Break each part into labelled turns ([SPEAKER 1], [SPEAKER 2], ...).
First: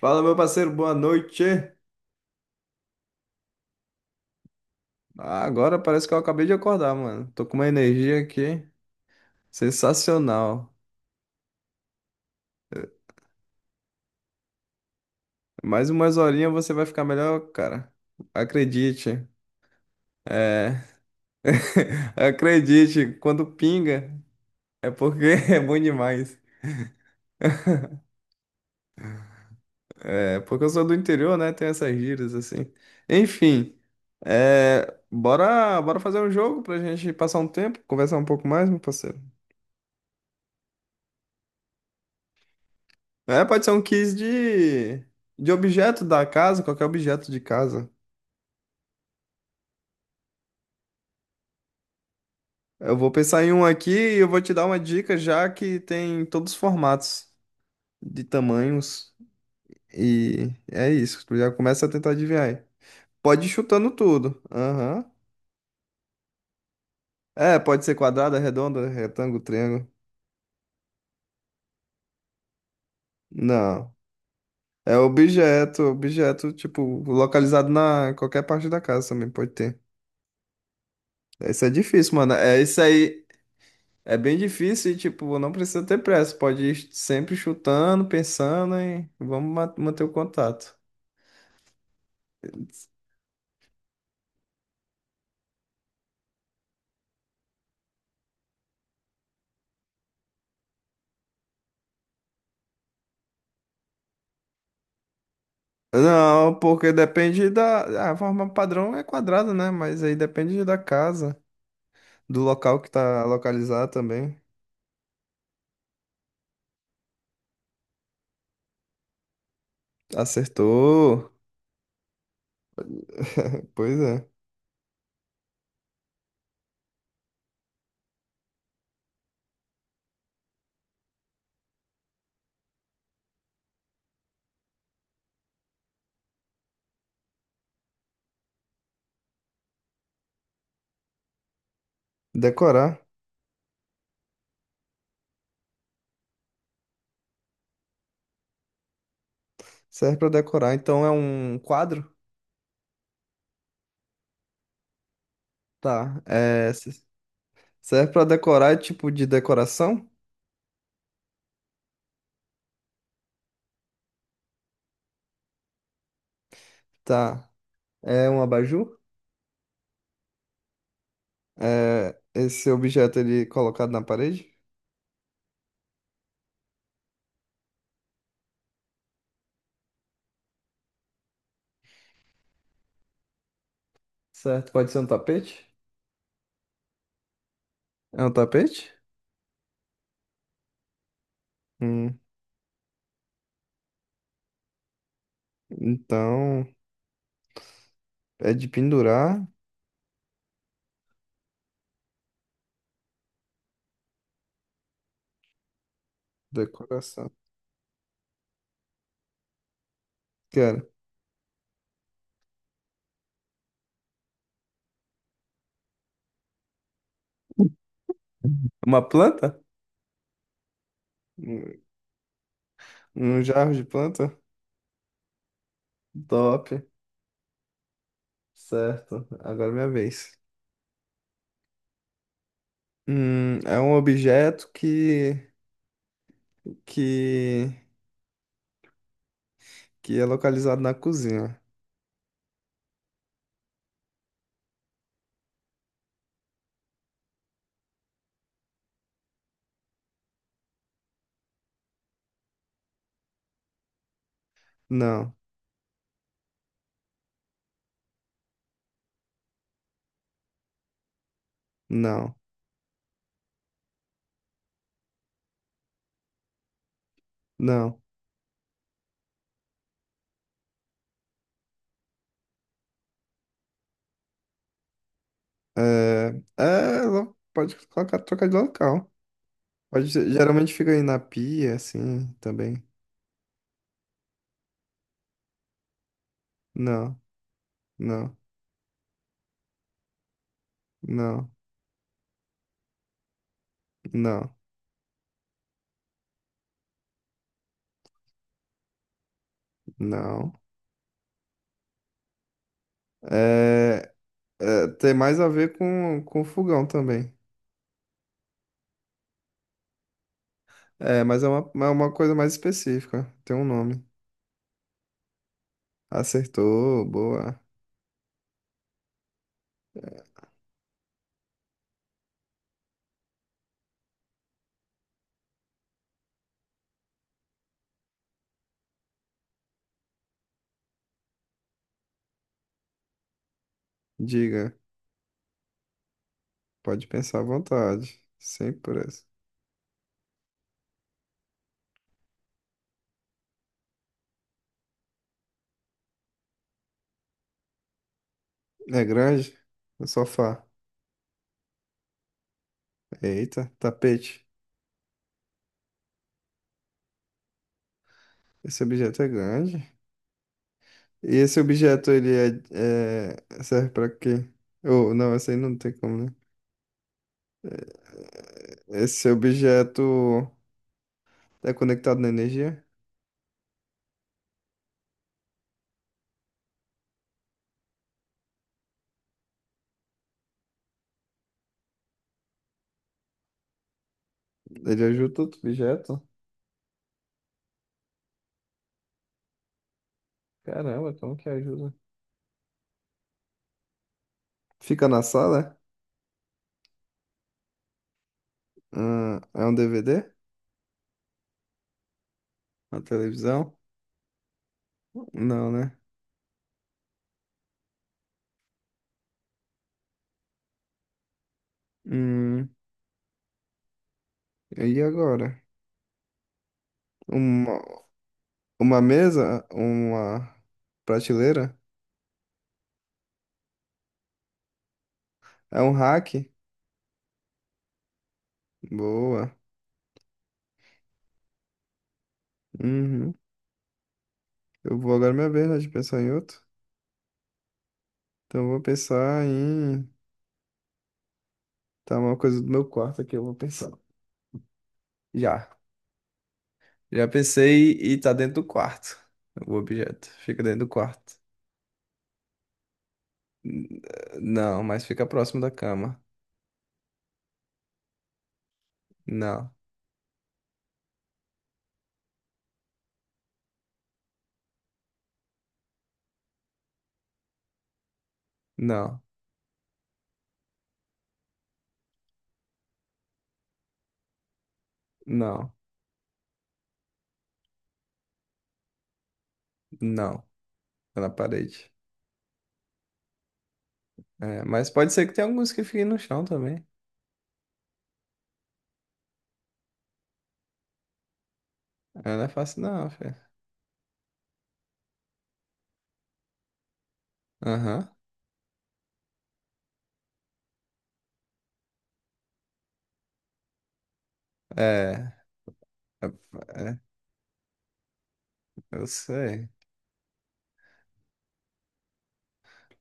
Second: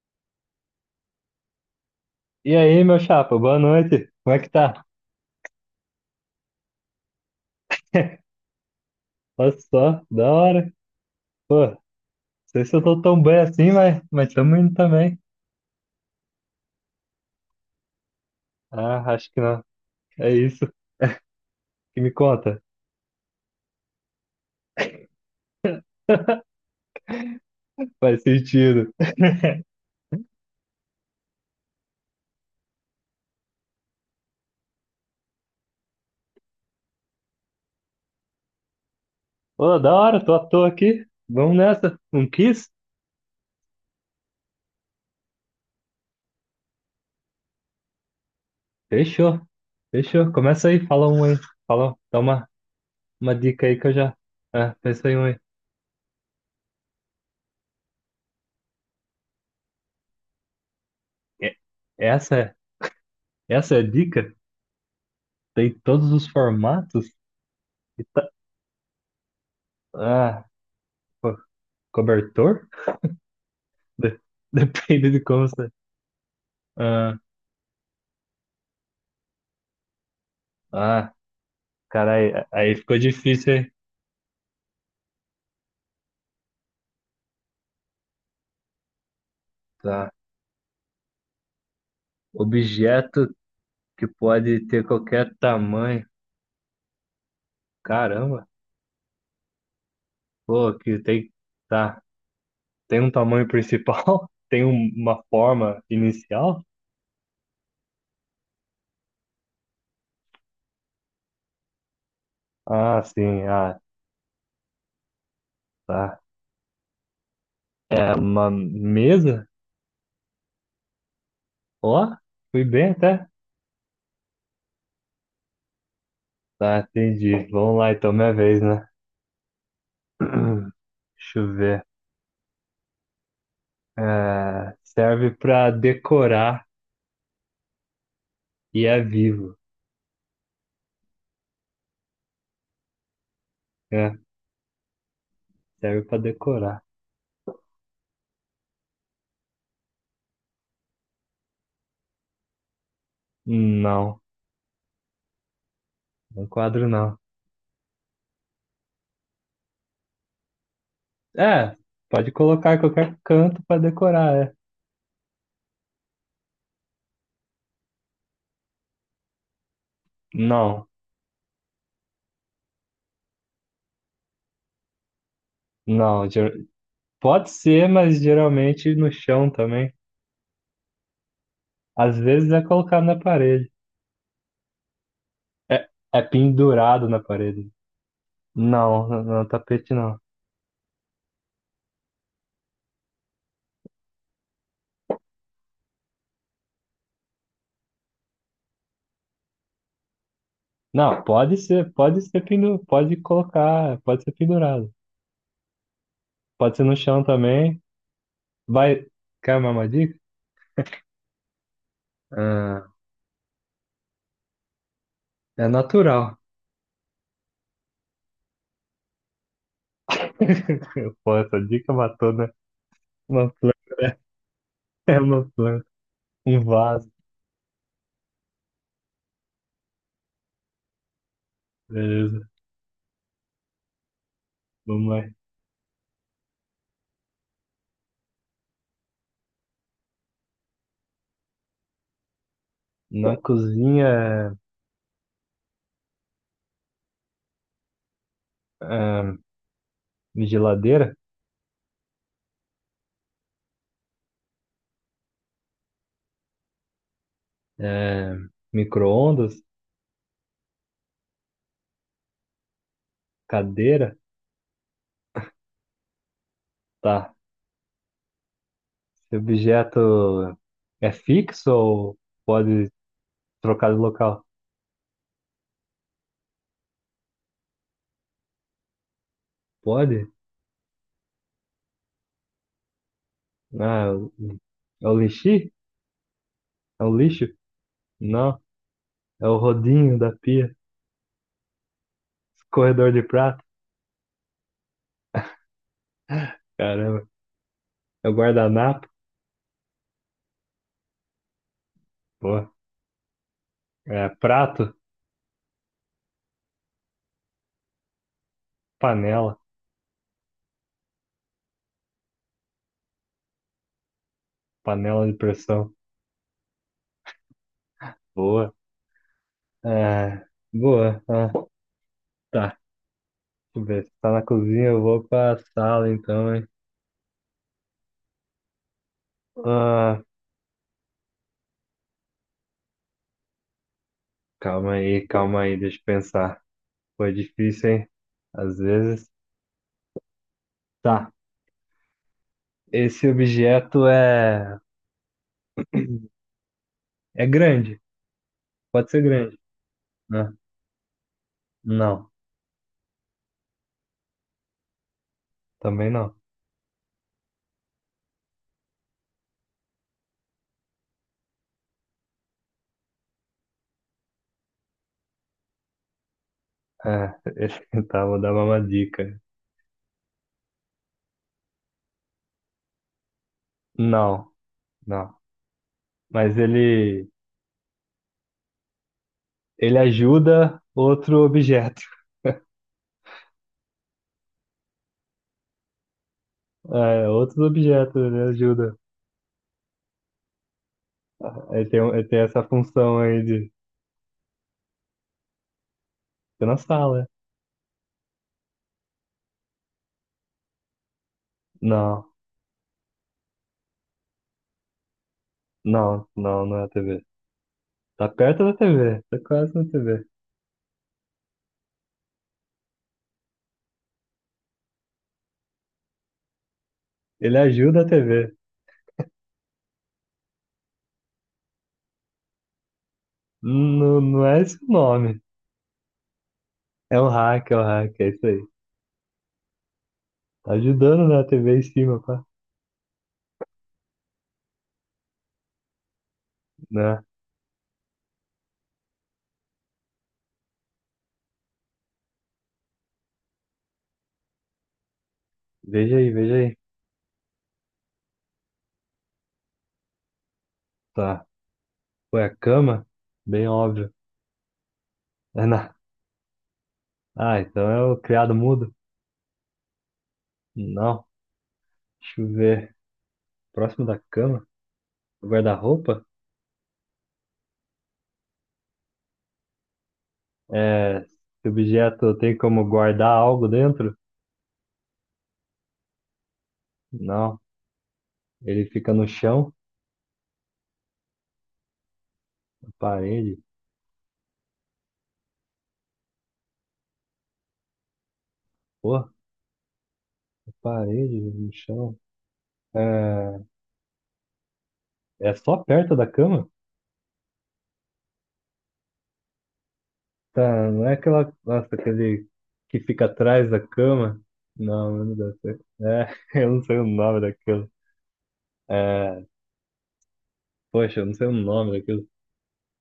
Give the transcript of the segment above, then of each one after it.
[SPEAKER 1] Fala, meu parceiro, boa noite.
[SPEAKER 2] E aí, meu chapa, boa noite. Como é que tá?
[SPEAKER 1] Ah, agora parece que eu acabei de acordar, mano. Tô com uma energia aqui
[SPEAKER 2] Olha só, da hora.
[SPEAKER 1] sensacional.
[SPEAKER 2] Pô, não sei se eu tô tão bem assim, mas tamo indo também.
[SPEAKER 1] Mais umas horinhas você vai ficar melhor, cara.
[SPEAKER 2] Ah,
[SPEAKER 1] Acredite.
[SPEAKER 2] acho que não. É isso
[SPEAKER 1] É.
[SPEAKER 2] que me conta.
[SPEAKER 1] Acredite, quando pinga é porque é bom demais.
[SPEAKER 2] Faz sentido.
[SPEAKER 1] É porque eu sou do interior, né? Tem essas gírias assim. Enfim, bora, bora fazer um jogo pra gente passar um tempo, conversar um pouco mais, meu parceiro.
[SPEAKER 2] Pô, da hora, tô à toa aqui. Vamos nessa. Um kiss?
[SPEAKER 1] É, pode ser um quiz de objeto da casa, qualquer objeto de casa.
[SPEAKER 2] Fechou. Fechou. Começa aí, fala um aí. Fala,
[SPEAKER 1] Eu vou
[SPEAKER 2] uma
[SPEAKER 1] pensar em um
[SPEAKER 2] dica aí que
[SPEAKER 1] aqui
[SPEAKER 2] eu já.
[SPEAKER 1] e eu vou te dar
[SPEAKER 2] Ah,
[SPEAKER 1] uma
[SPEAKER 2] pensa
[SPEAKER 1] dica
[SPEAKER 2] em um aí.
[SPEAKER 1] já que tem todos os formatos de tamanhos. E é isso, tu já
[SPEAKER 2] É-
[SPEAKER 1] começa a tentar
[SPEAKER 2] Essa
[SPEAKER 1] adivinhar
[SPEAKER 2] é,
[SPEAKER 1] aí. Pode ir
[SPEAKER 2] essa é a
[SPEAKER 1] chutando
[SPEAKER 2] dica?
[SPEAKER 1] tudo. Aham.
[SPEAKER 2] Tem todos os formatos?
[SPEAKER 1] É, pode ser
[SPEAKER 2] E tá-
[SPEAKER 1] quadrada, redonda, retângulo, triângulo.
[SPEAKER 2] Ah, pô, cobertor?
[SPEAKER 1] Não.
[SPEAKER 2] De-
[SPEAKER 1] É
[SPEAKER 2] Depende de como você.
[SPEAKER 1] objeto, objeto, tipo,
[SPEAKER 2] Ah,
[SPEAKER 1] localizado na em qualquer parte da casa também pode ter.
[SPEAKER 2] ah,
[SPEAKER 1] Isso é
[SPEAKER 2] cara
[SPEAKER 1] difícil, mano.
[SPEAKER 2] aí
[SPEAKER 1] É
[SPEAKER 2] aí
[SPEAKER 1] isso
[SPEAKER 2] ficou
[SPEAKER 1] aí.
[SPEAKER 2] difícil, hein?
[SPEAKER 1] É bem difícil e, tipo, não precisa ter pressa. Pode ir sempre chutando, pensando e vamos manter
[SPEAKER 2] Tá.
[SPEAKER 1] o contato.
[SPEAKER 2] Objeto que pode ter qualquer tamanho. Caramba, pô, que tem. Tá. Tem um tamanho principal? Uma forma
[SPEAKER 1] Não,
[SPEAKER 2] inicial?
[SPEAKER 1] porque depende da... A forma padrão é quadrada, né? Mas aí depende da casa, do local que
[SPEAKER 2] Ah,
[SPEAKER 1] tá
[SPEAKER 2] sim, ah,
[SPEAKER 1] localizado também.
[SPEAKER 2] tá. É uma mesa?
[SPEAKER 1] Acertou.
[SPEAKER 2] Ó, fui bem até.
[SPEAKER 1] Pois é.
[SPEAKER 2] Tá, entendi. Vamos lá, então, minha vez, né? Deixa eu ver. É, serve pra decorar e é vivo.
[SPEAKER 1] Decorar.
[SPEAKER 2] Né? Serve pra decorar.
[SPEAKER 1] Serve pra decorar. Então é um quadro?
[SPEAKER 2] Não,
[SPEAKER 1] Tá.
[SPEAKER 2] no quadro não.
[SPEAKER 1] Serve pra decorar, é tipo de decoração?
[SPEAKER 2] É, pode colocar em qualquer canto pra decorar, é.
[SPEAKER 1] Tá. É um abajur?
[SPEAKER 2] Não,
[SPEAKER 1] É esse objeto ele é colocado na parede?
[SPEAKER 2] não, pode ser, mas geralmente no chão também. Às vezes é colocado na parede.
[SPEAKER 1] Certo, pode ser um tapete?
[SPEAKER 2] É, é pendurado na parede.
[SPEAKER 1] É um tapete?
[SPEAKER 2] Não, não, tapete não.
[SPEAKER 1] Hum, então é de pendurar,
[SPEAKER 2] Não, pode ser pendurado, pode colocar, pode ser pendurado. Pode ser no chão
[SPEAKER 1] decoração.
[SPEAKER 2] também. Vai, quer uma dica?
[SPEAKER 1] Cara,
[SPEAKER 2] Ah, é natural.
[SPEAKER 1] uma planta?
[SPEAKER 2] Pô, essa
[SPEAKER 1] Um
[SPEAKER 2] dica matou, né?
[SPEAKER 1] um
[SPEAKER 2] Uma
[SPEAKER 1] jarro de
[SPEAKER 2] planta.
[SPEAKER 1] planta?
[SPEAKER 2] É uma planta. Um
[SPEAKER 1] Top.
[SPEAKER 2] vaso.
[SPEAKER 1] Certo, agora é minha vez.
[SPEAKER 2] Beleza.
[SPEAKER 1] É um objeto
[SPEAKER 2] Vamos lá.
[SPEAKER 1] que, que é localizado na cozinha.
[SPEAKER 2] Na cozinha, ah, geladeira,
[SPEAKER 1] Não,
[SPEAKER 2] eh, micro-ondas,
[SPEAKER 1] não,
[SPEAKER 2] cadeira. Tá.
[SPEAKER 1] não.
[SPEAKER 2] Esse objeto é fixo ou pode trocar de local?
[SPEAKER 1] Lo- pode colocar, trocar de local. Pode, ser-
[SPEAKER 2] Pode?
[SPEAKER 1] geralmente fica aí na pia, assim, também.
[SPEAKER 2] Ah, é o lixi? É o
[SPEAKER 1] Não,
[SPEAKER 2] lixo?
[SPEAKER 1] não,
[SPEAKER 2] Não. É o rodinho da pia.
[SPEAKER 1] não.
[SPEAKER 2] Corredor de prato.
[SPEAKER 1] Não,
[SPEAKER 2] Caramba. É o guardanapo.
[SPEAKER 1] não.
[SPEAKER 2] Boa.
[SPEAKER 1] É,
[SPEAKER 2] É
[SPEAKER 1] é,
[SPEAKER 2] prato.
[SPEAKER 1] tem mais a ver com fogão também.
[SPEAKER 2] Panela.
[SPEAKER 1] É, mas é é uma coisa mais específica. Tem um nome.
[SPEAKER 2] Panela de pressão.
[SPEAKER 1] Acertou, boa.
[SPEAKER 2] Boa. É, boa. Ah, tá, deixa eu ver. Você tá na cozinha, eu vou pra sala então, hein? Ah,
[SPEAKER 1] Diga,
[SPEAKER 2] calma aí, deixa eu pensar.
[SPEAKER 1] pode
[SPEAKER 2] Foi
[SPEAKER 1] pensar à
[SPEAKER 2] difícil, hein?
[SPEAKER 1] vontade. Sem
[SPEAKER 2] Às
[SPEAKER 1] pressa.
[SPEAKER 2] vezes. Tá, esse objeto é, é grande,
[SPEAKER 1] É
[SPEAKER 2] pode ser
[SPEAKER 1] grande?
[SPEAKER 2] grande,
[SPEAKER 1] O
[SPEAKER 2] né?
[SPEAKER 1] sofá.
[SPEAKER 2] Não,
[SPEAKER 1] Eita, tapete.
[SPEAKER 2] também não.
[SPEAKER 1] Esse objeto é grande. E esse objeto, ele é- serve pra quê? Oh, não, esse aí não tem como, né?
[SPEAKER 2] É, tá, vou dar uma
[SPEAKER 1] Esse
[SPEAKER 2] dica.
[SPEAKER 1] objeto é conectado na energia?
[SPEAKER 2] Não, não. Mas ele ajuda outro objeto.
[SPEAKER 1] Ele ajuda outro objeto?
[SPEAKER 2] É, outros objetos ele ajuda.
[SPEAKER 1] Caramba, como que ajuda?
[SPEAKER 2] Ele tem essa função aí.
[SPEAKER 1] Fica na sala?
[SPEAKER 2] Fica na sala.
[SPEAKER 1] É? Ah, é um DVD?
[SPEAKER 2] Não,
[SPEAKER 1] Uma televisão? Não, né?
[SPEAKER 2] não, não, não é a TV. Tá perto da TV, tá quase na TV.
[SPEAKER 1] Hum, e agora?
[SPEAKER 2] Ele
[SPEAKER 1] Uma,
[SPEAKER 2] ajuda a TV.
[SPEAKER 1] uma mesa? Uma prateleira?
[SPEAKER 2] Não, não é esse o nome.
[SPEAKER 1] É um rack?
[SPEAKER 2] É um hack, é um hack, é isso aí.
[SPEAKER 1] Boa.
[SPEAKER 2] Tá ajudando, né, a TV em cima, pá.
[SPEAKER 1] Uhum. Eu vou agora é minha vez, né, de pensar em outro.
[SPEAKER 2] Né?
[SPEAKER 1] Então eu vou pensar em. Tá uma coisa do meu quarto aqui, eu vou pensar. Já.
[SPEAKER 2] Veja aí, veja aí.
[SPEAKER 1] Já pensei e tá dentro do quarto. O objeto. Fica dentro do quarto.
[SPEAKER 2] Tá. Foi a cama? Bem
[SPEAKER 1] N-
[SPEAKER 2] óbvio.
[SPEAKER 1] Não, mas fica próximo
[SPEAKER 2] É
[SPEAKER 1] da
[SPEAKER 2] na...
[SPEAKER 1] cama.
[SPEAKER 2] Ah, então é o criado mudo?
[SPEAKER 1] Não.
[SPEAKER 2] Não. Deixa eu ver. Próximo da cama? O guarda-roupa?
[SPEAKER 1] Não,
[SPEAKER 2] É... Esse objeto tem como guardar algo dentro?
[SPEAKER 1] não,
[SPEAKER 2] Não. Ele fica no chão,
[SPEAKER 1] não. É na parede.
[SPEAKER 2] na parede.
[SPEAKER 1] É, mas pode ser que tenha alguns que fiquem no chão também.
[SPEAKER 2] Porra, parede, no chão.
[SPEAKER 1] É, não é fácil não, filho.
[SPEAKER 2] É, é só perto da cama?
[SPEAKER 1] Aham.
[SPEAKER 2] Tá, não é aquela. Nossa, aquele que fica atrás da cama? Não,
[SPEAKER 1] É,
[SPEAKER 2] não deve ser.
[SPEAKER 1] é,
[SPEAKER 2] É, eu não sei
[SPEAKER 1] é,
[SPEAKER 2] o nome daquilo.
[SPEAKER 1] eu
[SPEAKER 2] É,
[SPEAKER 1] sei.
[SPEAKER 2] poxa, eu não sei o nome daquilo.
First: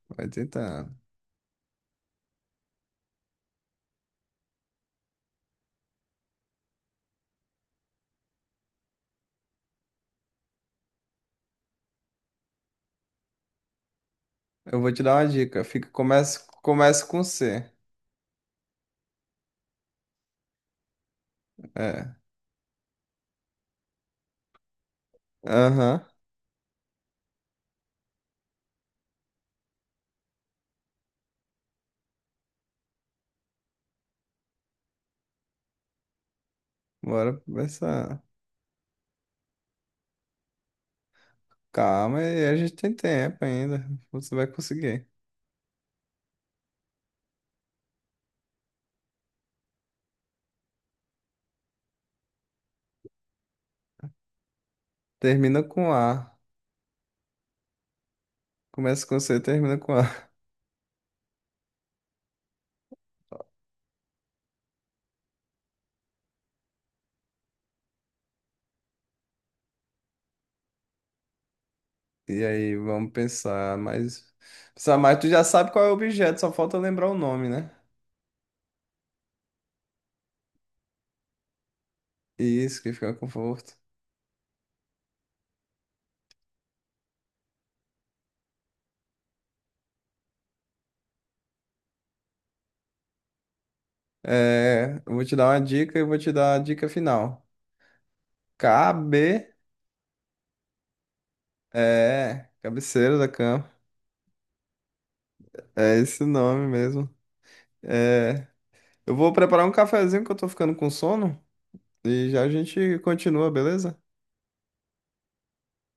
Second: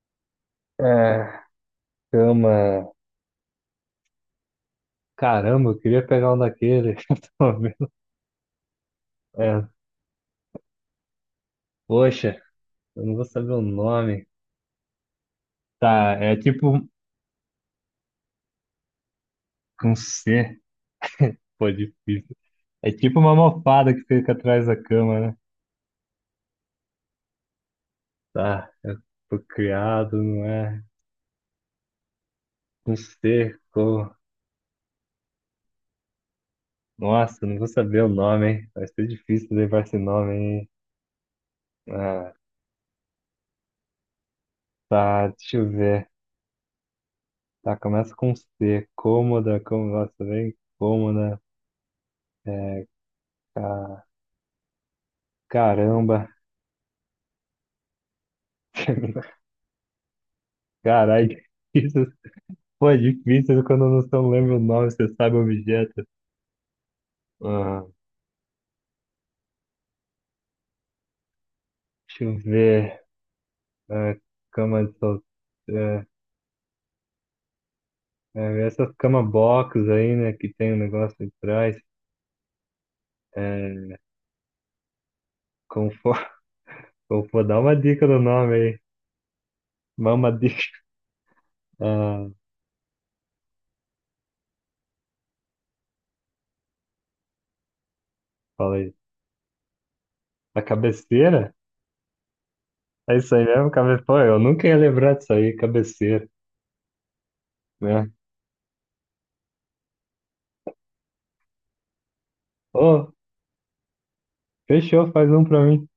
[SPEAKER 1] Vai tentando.
[SPEAKER 2] É, cama. Caramba, eu queria pegar um daquele. Eu tô vendo. É, poxa, eu não vou saber o nome.
[SPEAKER 1] Eu vou te dar uma dica.
[SPEAKER 2] Tá, é tipo
[SPEAKER 1] Começa com C.
[SPEAKER 2] um C. Pô,
[SPEAKER 1] É.
[SPEAKER 2] difícil. É tipo uma almofada que fica atrás da cama, né?
[SPEAKER 1] Aham.
[SPEAKER 2] Tá, eu fui criado, não é? Um cerco.
[SPEAKER 1] Bora
[SPEAKER 2] Nossa, não vou saber o
[SPEAKER 1] começar.
[SPEAKER 2] nome, hein? Vai ser difícil levar esse nome, hein?
[SPEAKER 1] Calma,
[SPEAKER 2] Ah,
[SPEAKER 1] aí, a gente tem tempo ainda. Você vai conseguir.
[SPEAKER 2] tá, deixa eu ver. Tá, começa com C. Cômoda, como, nossa, bem cômoda. É, ca-
[SPEAKER 1] Termina com
[SPEAKER 2] caramba.
[SPEAKER 1] A. Começa com C, termina com A.
[SPEAKER 2] Caralho, isso foi difícil quando eu não só lembro o nome, você sabe o objeto. Ah, deixa eu
[SPEAKER 1] E aí,
[SPEAKER 2] ver.
[SPEAKER 1] vamos pensar,
[SPEAKER 2] Ah,
[SPEAKER 1] mas
[SPEAKER 2] cama de
[SPEAKER 1] pensar mais,
[SPEAKER 2] solteiro.
[SPEAKER 1] tu já sabe qual é o objeto, só falta lembrar o nome, né?
[SPEAKER 2] Essas cama box aí, né, que tem um negócio atrás.
[SPEAKER 1] Isso que fica com conforto.
[SPEAKER 2] É, como for, como for, dá uma dica do nome aí. Mama dica. Ah,
[SPEAKER 1] É, eu vou te dar uma dica e vou te dar a dica final.
[SPEAKER 2] fala aí.
[SPEAKER 1] Cabe,
[SPEAKER 2] A cabeceira?
[SPEAKER 1] é, cabeceira
[SPEAKER 2] É
[SPEAKER 1] da
[SPEAKER 2] isso aí
[SPEAKER 1] cama.
[SPEAKER 2] mesmo? Cabe... Pô, eu nunca ia lembrar disso aí,
[SPEAKER 1] É esse
[SPEAKER 2] cabeceira,
[SPEAKER 1] nome mesmo.
[SPEAKER 2] né?
[SPEAKER 1] É, eu vou preparar um cafezinho que eu tô ficando com sono e já a gente
[SPEAKER 2] Ô,
[SPEAKER 1] continua, beleza?
[SPEAKER 2] fechou, faz um pra mim.